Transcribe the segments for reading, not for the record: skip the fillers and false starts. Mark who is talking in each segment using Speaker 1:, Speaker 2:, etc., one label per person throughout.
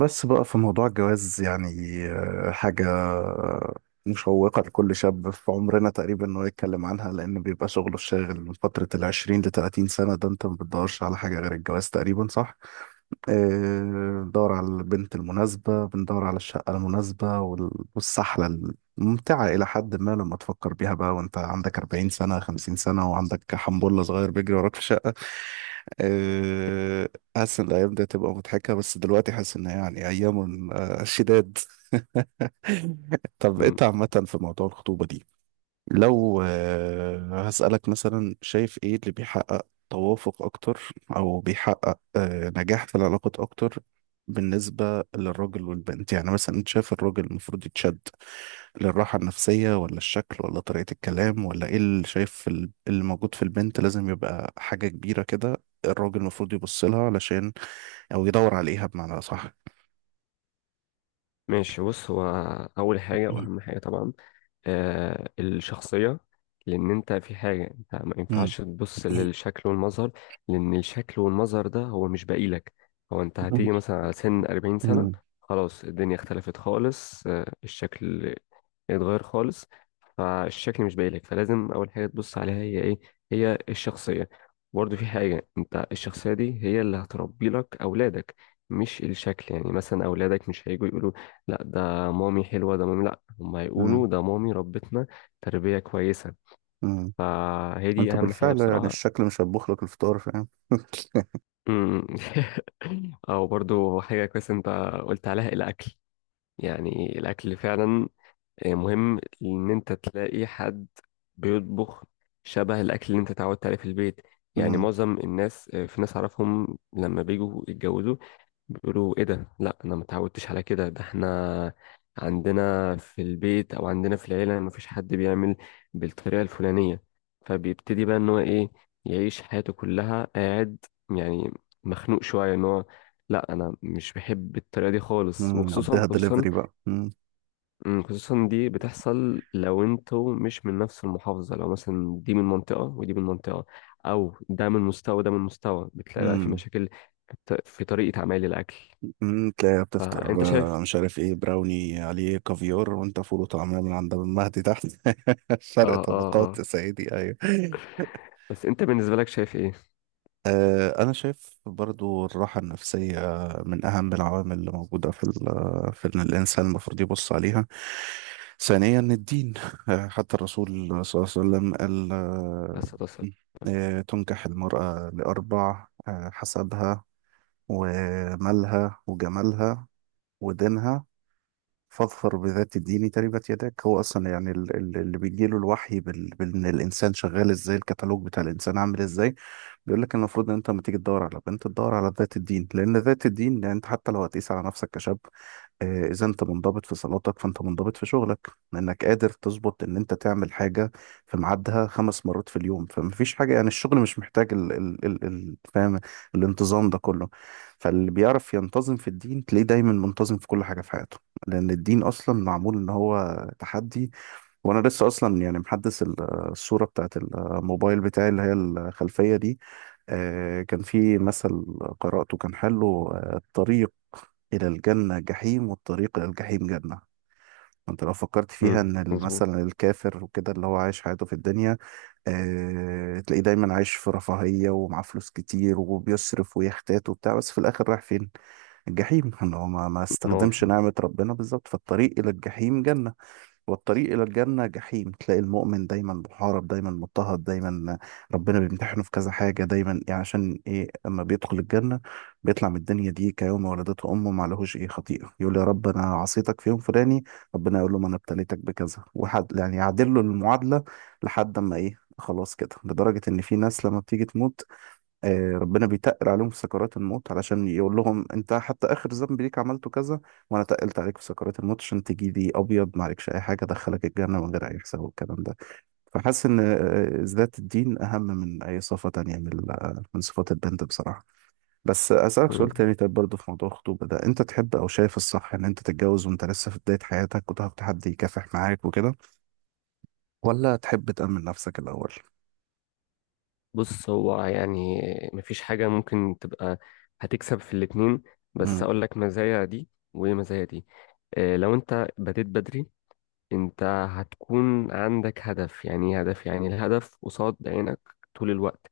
Speaker 1: بس بقى في موضوع الجواز يعني حاجة مشوقة لكل شاب في عمرنا تقريبا إنه يتكلم عنها، لأن بيبقى شغله الشاغل من فترة العشرين لتلاتين سنة. ده أنت ما بتدورش على حاجة غير الجواز تقريبا، صح؟ آه، بندور على البنت المناسبة، بندور على الشقة المناسبة، والسحلة الممتعة إلى حد ما لما تفكر بيها بقى وأنت عندك 40 سنة 50 سنة وعندك حنبلة صغير بيجري وراك في الشقة. آه، حاسس إن الأيام دي هتبقى مضحكة، بس دلوقتي حاسس إن هي يعني أيام شداد. طب
Speaker 2: مم.
Speaker 1: أنت عامة في موضوع الخطوبة دي، لو هسألك مثلا، شايف ايه اللي بيحقق توافق اكتر، او بيحقق نجاح في العلاقات اكتر بالنسبة للراجل والبنت؟ يعني مثلا انت شايف الراجل المفروض يتشد للراحة النفسية، ولا الشكل، ولا طريقة الكلام، ولا ايه اللي شايف في اللي موجود في البنت لازم يبقى حاجة كبيرة كده الراجل المفروض يبص لها علشان، او يدور عليها بمعنى صح؟
Speaker 2: ماشي بص هو أول حاجة وأهم حاجة طبعا الشخصية، لأن أنت في حاجة، أنت ما ينفعش تبص للشكل والمظهر، لأن الشكل والمظهر ده هو مش باقي لك. هو أنت هتيجي مثلا على سن 40 سنة، خلاص الدنيا اختلفت خالص. الشكل اتغير خالص، فالشكل مش باين لك، فلازم اول حاجه تبص عليها هي ايه؟ هي الشخصيه. برضه في حاجه، انت الشخصيه دي هي اللي هتربي لك اولادك، مش الشكل. يعني مثلا اولادك مش هيجوا يقولوا لا ده مامي حلوه، ده مامي، لا، هم هيقولوا ده مامي ربتنا تربيه كويسه. فهي دي
Speaker 1: انت
Speaker 2: اهم حاجه
Speaker 1: بالفعل يعني
Speaker 2: بصراحه.
Speaker 1: الشكل مش هيطبخ لك الفطار، فاهم؟
Speaker 2: أمم. او برضو حاجه كويسه، انت قلت عليها الاكل، يعني الاكل فعلا مهم ان انت تلاقي حد بيطبخ شبه الاكل اللي انت اتعودت عليه في البيت. يعني
Speaker 1: امم.
Speaker 2: معظم الناس، في ناس اعرفهم لما بيجوا يتجوزوا بيقولوا ايه ده، لا انا ما اتعودتش على كده، ده احنا عندنا في البيت او عندنا في العيله ما فيش حد بيعمل بالطريقه الفلانيه. فبيبتدي بقى ان هو ايه، يعيش حياته كلها قاعد يعني مخنوق شويه ان هو لا انا مش بحب الطريقه دي خالص.
Speaker 1: امم،
Speaker 2: وخصوصا
Speaker 1: عديها
Speaker 2: خصوصا
Speaker 1: دليفري بقى. امم.
Speaker 2: خصوصا دي بتحصل لو انتوا مش من نفس المحافظة، لو مثلا دي من منطقة ودي من منطقة، أو ده من مستوى وده من مستوى، بتلاقي بقى في
Speaker 1: امم.
Speaker 2: مشاكل في طريقة عمايل الأكل.
Speaker 1: تلاقيها بتفطر
Speaker 2: فأنت شايف.
Speaker 1: مش عارف ايه براوني عليه كافيار، وانت فول وطعميه من عند المهدي تحت. فرق
Speaker 2: اه اه
Speaker 1: طبقات
Speaker 2: اه.
Speaker 1: يا سيدي، ايوه.
Speaker 2: بس أنت بالنسبة لك شايف إيه؟
Speaker 1: أنا شايف برضو الراحة النفسية من أهم العوامل اللي موجودة في في إن الإنسان المفروض يبص عليها. ثانيا الدين، حتى الرسول صلى الله عليه وسلم قال
Speaker 2: بس تصل.
Speaker 1: تنكح المرأة لأربع، حسبها ومالها وجمالها ودينها، فاظفر بذات الدين تربت يداك. هو أصلا يعني اللي بيجيله الوحي بإن الإنسان شغال إزاي، الكتالوج بتاع الإنسان عامل إزاي، بيقول لك المفروض ان انت لما تيجي تدور على بنت تدور على ذات الدين. لان ذات الدين يعني انت حتى لو هتقيس على نفسك كشاب، اذا انت منضبط في صلاتك فانت منضبط في شغلك، لانك قادر تظبط ان انت تعمل حاجه في ميعادها خمس مرات في اليوم، فمفيش حاجه يعني الشغل مش محتاج ال ال ال ال فاهم؟ الانتظام ده كله، فاللي بيعرف ينتظم في الدين تلاقيه دايما منتظم في كل حاجه في حياته، لان الدين اصلا معمول ان هو تحدي. وانا لسه اصلا يعني محدث الصوره بتاعت الموبايل بتاعي اللي هي الخلفيه دي. كان في مثل قرأته كان حلو، الطريق إلى الجنة جحيم والطريق إلى الجحيم جنة. انت لو فكرت فيها
Speaker 2: أمم،
Speaker 1: ان
Speaker 2: مظبوط.
Speaker 1: مثلا الكافر وكده اللي هو عايش حياته في الدنيا، اه تلاقيه دايما عايش في رفاهية ومعاه فلوس كتير، وبيصرف ويحتاج وبتاع، بس في الاخر رايح فين؟ الجحيم. ان هو ما
Speaker 2: نار.
Speaker 1: استخدمش نعمة ربنا بالظبط. فالطريق الى الجحيم جنة، والطريق إلى الجنة جحيم. تلاقي المؤمن دايما محارب، دايما مضطهد، دايما ربنا بيمتحنه في كذا حاجة، دايما يعني عشان إيه؟ أما بيدخل الجنة بيطلع من الدنيا دي كيوم ولدته أمه، ما لهوش إيه خطيئة. يقول: يا رب أنا عصيتك في يوم فلاني، ربنا يقول له: ما أنا ابتليتك بكذا، وحد، يعني يعدل له المعادلة لحد أما إيه خلاص كده. لدرجة إن في ناس لما بتيجي تموت ربنا بيتقل عليهم في سكرات الموت علشان يقول لهم: انت حتى اخر ذنب ليك عملته كذا، وانا تقلت عليك في سكرات الموت عشان تجي لي ابيض ما عليكش اي حاجه، ادخلك الجنه من غير اي حساب، والكلام ده. فحاسس ان ذات الدين اهم من اي صفه تانية من من صفات البنت بصراحه. بس اسالك سؤال
Speaker 2: أمم.
Speaker 1: تاني، طيب برضه في موضوع الخطوبه ده، انت تحب او شايف الصح ان انت تتجوز وانت لسه في بدايه حياتك وتاخد حد يكافح معاك وكده؟ ولا تحب تامن نفسك الاول؟
Speaker 2: بص هو يعني مفيش حاجة ممكن تبقى، هتكسب في الاتنين، بس
Speaker 1: امم.
Speaker 2: أقول لك مزايا دي ومزايا دي. لو أنت بديت بدري، انت هتكون عندك هدف، يعني ايه هدف؟ يعني الهدف قصاد عينك طول الوقت.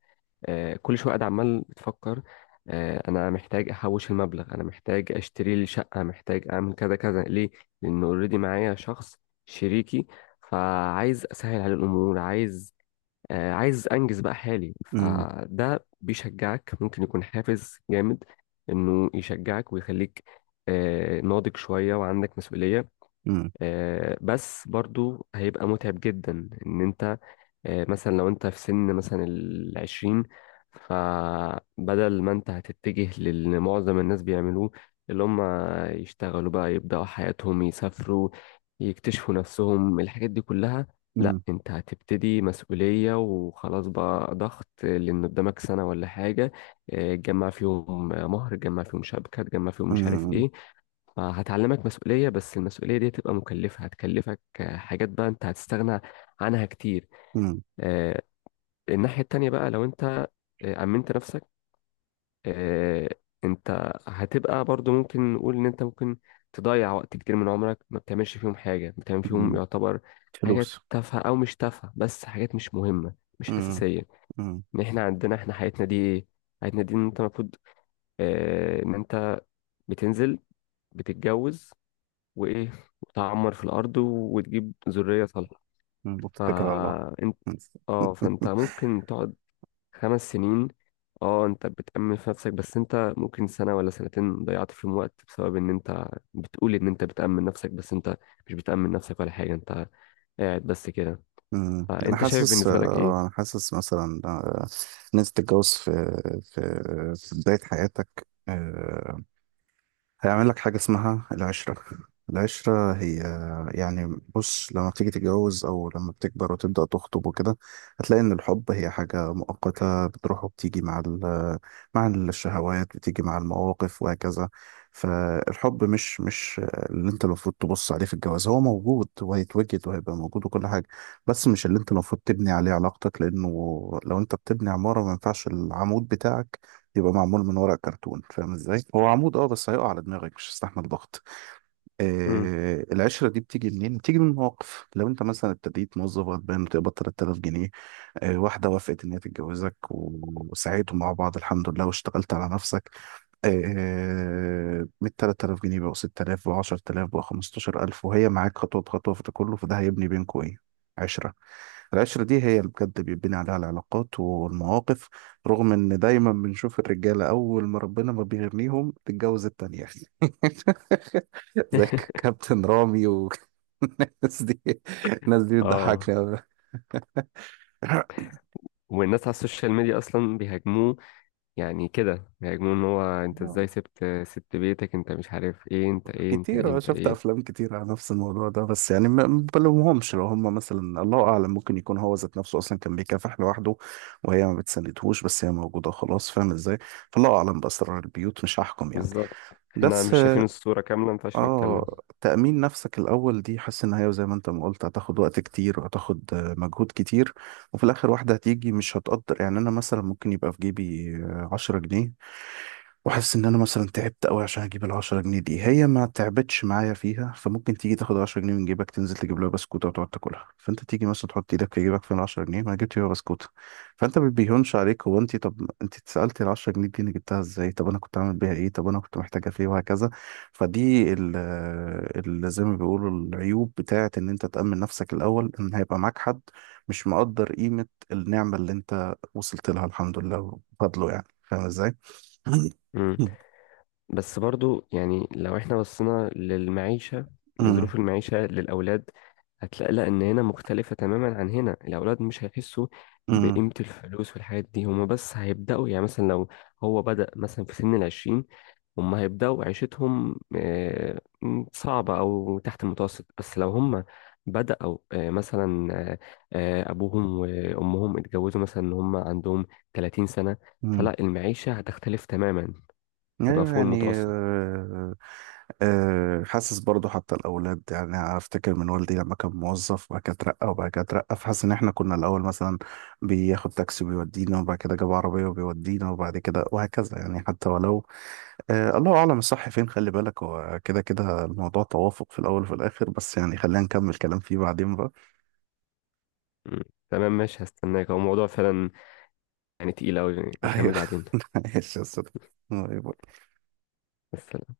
Speaker 2: كل شويه قاعد عمال بتفكر، انا محتاج احوش المبلغ، انا محتاج اشتري لي شقه، محتاج اعمل كذا كذا. ليه؟ لان اوريدي معايا شخص، شريكي، فعايز اسهل على الامور، عايز انجز بقى حالي.
Speaker 1: امم.
Speaker 2: فده بيشجعك، ممكن يكون حافز جامد انه يشجعك ويخليك ناضج شويه وعندك مسؤوليه. بس برضو هيبقى متعب جدا ان انت مثلا لو انت في سن مثلا العشرين، فبدل ما انت هتتجه للي معظم الناس بيعملوه، اللي هم يشتغلوا بقى، يبدأوا حياتهم، يسافروا، يكتشفوا نفسهم، الحاجات دي كلها. لا،
Speaker 1: امم.
Speaker 2: انت هتبتدي مسؤولية وخلاص، بقى ضغط، لان قدامك سنة ولا حاجة تجمع فيهم مهر، تجمع فيهم شبكة، تجمع فيهم مش عارف
Speaker 1: امم.
Speaker 2: ايه. فهتعلمك مسؤولية، بس المسؤولية دي هتبقى مكلفة، هتكلفك حاجات بقى انت هتستغنى عنها كتير. آه، الناحية التانية بقى، لو انت أمنت نفسك، آه، انت هتبقى برضو، ممكن نقول ان انت ممكن تضيع وقت كتير من عمرك ما بتعملش فيهم حاجة، بتعمل فيهم
Speaker 1: امم،
Speaker 2: يعتبر حاجات
Speaker 1: فلوس.
Speaker 2: تافهة أو مش تافهة، بس حاجات مش مهمة مش
Speaker 1: امم.
Speaker 2: أساسية.
Speaker 1: امم.
Speaker 2: ان احنا عندنا، احنا حياتنا دي ايه؟ حياتنا دي ان انت المفروض ان انت بتنزل، بتتجوز، وايه، وتعمر في الارض وتجيب ذريه صالحه.
Speaker 1: وبتتكل على الله.
Speaker 2: فانت
Speaker 1: مم.
Speaker 2: اه فانت ممكن تقعد خمس سنين. اه انت بتأمن في نفسك، بس انت ممكن سنه ولا سنتين ضيعت فيهم وقت بسبب ان انت بتقول ان انت بتأمن نفسك، بس انت مش بتأمن نفسك ولا حاجه، انت قاعد بس كده.
Speaker 1: مم. انا
Speaker 2: فانت شايف
Speaker 1: حاسس
Speaker 2: بالنسبه لك
Speaker 1: انا
Speaker 2: ايه؟
Speaker 1: حاسس مثلا ان انت تتجوز في في بدايه حياتك هيعمل لك حاجة اسمها العشرة. العشرة هي، يعني بص لما بتيجي تتجوز أو لما بتكبر وتبدأ تخطب وكده، هتلاقي إن الحب هي حاجة مؤقتة، بتروح وبتيجي مع مع الشهوات، بتيجي مع المواقف وهكذا. فالحب مش اللي أنت المفروض تبص عليه في الجواز، هو موجود وهيتوجد وهيبقى موجود وكل حاجة، بس مش اللي أنت المفروض تبني عليه علاقتك. لأنه لو أنت بتبني عمارة ما ينفعش العمود بتاعك يبقى معمول من ورق كرتون، فاهم ازاي؟ هو عمود اه، بس هيقع على دماغك مش هيستحمل ضغط.
Speaker 2: مم.
Speaker 1: العشرة دي بتيجي منين؟ بتيجي من مواقف، لو انت مثلا ابتديت موظف غلبان بتقبض 3000 جنيه، واحدة وافقت ان هي تتجوزك، وسعيتوا مع بعض الحمد لله واشتغلت على نفسك من 3000 جنيه بقوا 6000 بقوا 10,000 بقوا 15,000، وهي معاك خطوة بخطوة في ده كله. فده هيبني بينكوا ايه؟ عشرة. العشرة دي هي اللي بجد بيبني عليها العلاقات والمواقف. رغم ان دايما بنشوف الرجالة اول ما ربنا ما بيغنيهم تتجوز التانية. زي كابتن رامي والناس دي. الناس دي
Speaker 2: اه،
Speaker 1: بتضحكني أوي
Speaker 2: والناس على السوشيال ميديا اصلا بيهاجموه، يعني كده بيهاجموه ان هو انت ازاي سبت بيتك، انت مش عارف ايه، انت ايه، انت ايه،
Speaker 1: كتير.
Speaker 2: انت
Speaker 1: شفت
Speaker 2: ايه.
Speaker 1: أفلام كتير على نفس الموضوع ده، بس يعني ما بلومهمش، لو هم مثلا الله أعلم ممكن يكون هو ذات نفسه أصلا كان بيكافح لوحده وهي ما بتساندهوش، بس هي موجودة خلاص، فاهم إزاي؟ فالله أعلم بأسرار البيوت، مش هحكم يعني.
Speaker 2: بالظبط، احنا
Speaker 1: بس
Speaker 2: مش شايفين الصورة كاملة، ما ينفعش نتكلم.
Speaker 1: اه، تأمين نفسك الأول دي حاسس إن هي زي ما أنت ما قلت هتاخد وقت كتير، وهتاخد مجهود كتير، وفي الآخر واحدة هتيجي مش هتقدر. يعني أنا مثلا ممكن يبقى في جيبي عشرة جنيه، وحاسس ان انا مثلا تعبت قوي عشان اجيب العشرة جنيه دي، هي ما تعبتش معايا فيها، فممكن تيجي تاخد عشرة جنيه من جيبك تنزل تجيب لها بسكوتة وتقعد تاكلها، فانت تيجي مثلا تحط ايدك في جيبك، فين العشرة جنيه؟ ما أنا جبت بيها بسكوتة. فانت ما بيهونش عليك هو. انت طب انت اتسألتي العشرة جنيه دي انا جبتها ازاي، طب انا كنت عامل بيها ايه، طب انا كنت محتاجة في ايه، وهكذا. فدي زي ما بيقولوا العيوب بتاعة ان انت تأمن نفسك الاول، ان هيبقى معاك حد مش مقدر قيمة النعمة اللي انت وصلت لها الحمد لله وفضله، يعني فاهم ازاي؟ أمم.
Speaker 2: مم. بس برضو يعني لو احنا بصينا للمعيشة، لظروف المعيشة للأولاد، هتلاقي لا، إن هنا مختلفة تماما عن هنا، الأولاد مش هيحسوا
Speaker 1: أمم.
Speaker 2: بقيمة الفلوس والحاجات دي. هما بس هيبدأوا، يعني مثلا لو هو بدأ مثلا في سن العشرين، هما هيبدأوا عيشتهم صعبة أو تحت المتوسط. بس لو هما بدأوا آه، مثلا آه، آه، أبوهم وأمهم اتجوزوا مثلا إن هما عندهم 30 سنة،
Speaker 1: أمم.
Speaker 2: فلا المعيشة هتختلف تماما، هتبقى
Speaker 1: أيوة.
Speaker 2: فوق
Speaker 1: يعني
Speaker 2: المتوسط.
Speaker 1: حاسس برضو حتى الأولاد، يعني أفتكر من والدي لما كان موظف وبعد كده اترقى وبعد كده اترقى، فحاسس إن إحنا كنا الأول مثلا بياخد تاكسي وبيودينا، وبعد كده جاب عربية وبيودينا، وبعد كده وهكذا. يعني حتى ولو الله أعلم الصح فين. خلي بالك هو كده كده الموضوع توافق في الأول وفي الآخر، بس يعني خلينا نكمل كلام فيه بعدين بقى.
Speaker 2: مم. تمام ماشي، هستناك. هو الموضوع فعلا يعني تقيل أوي، نكمل
Speaker 1: أيوه.
Speaker 2: بعدين.
Speaker 1: ماشي يا أستاذ. باي باي.
Speaker 2: بس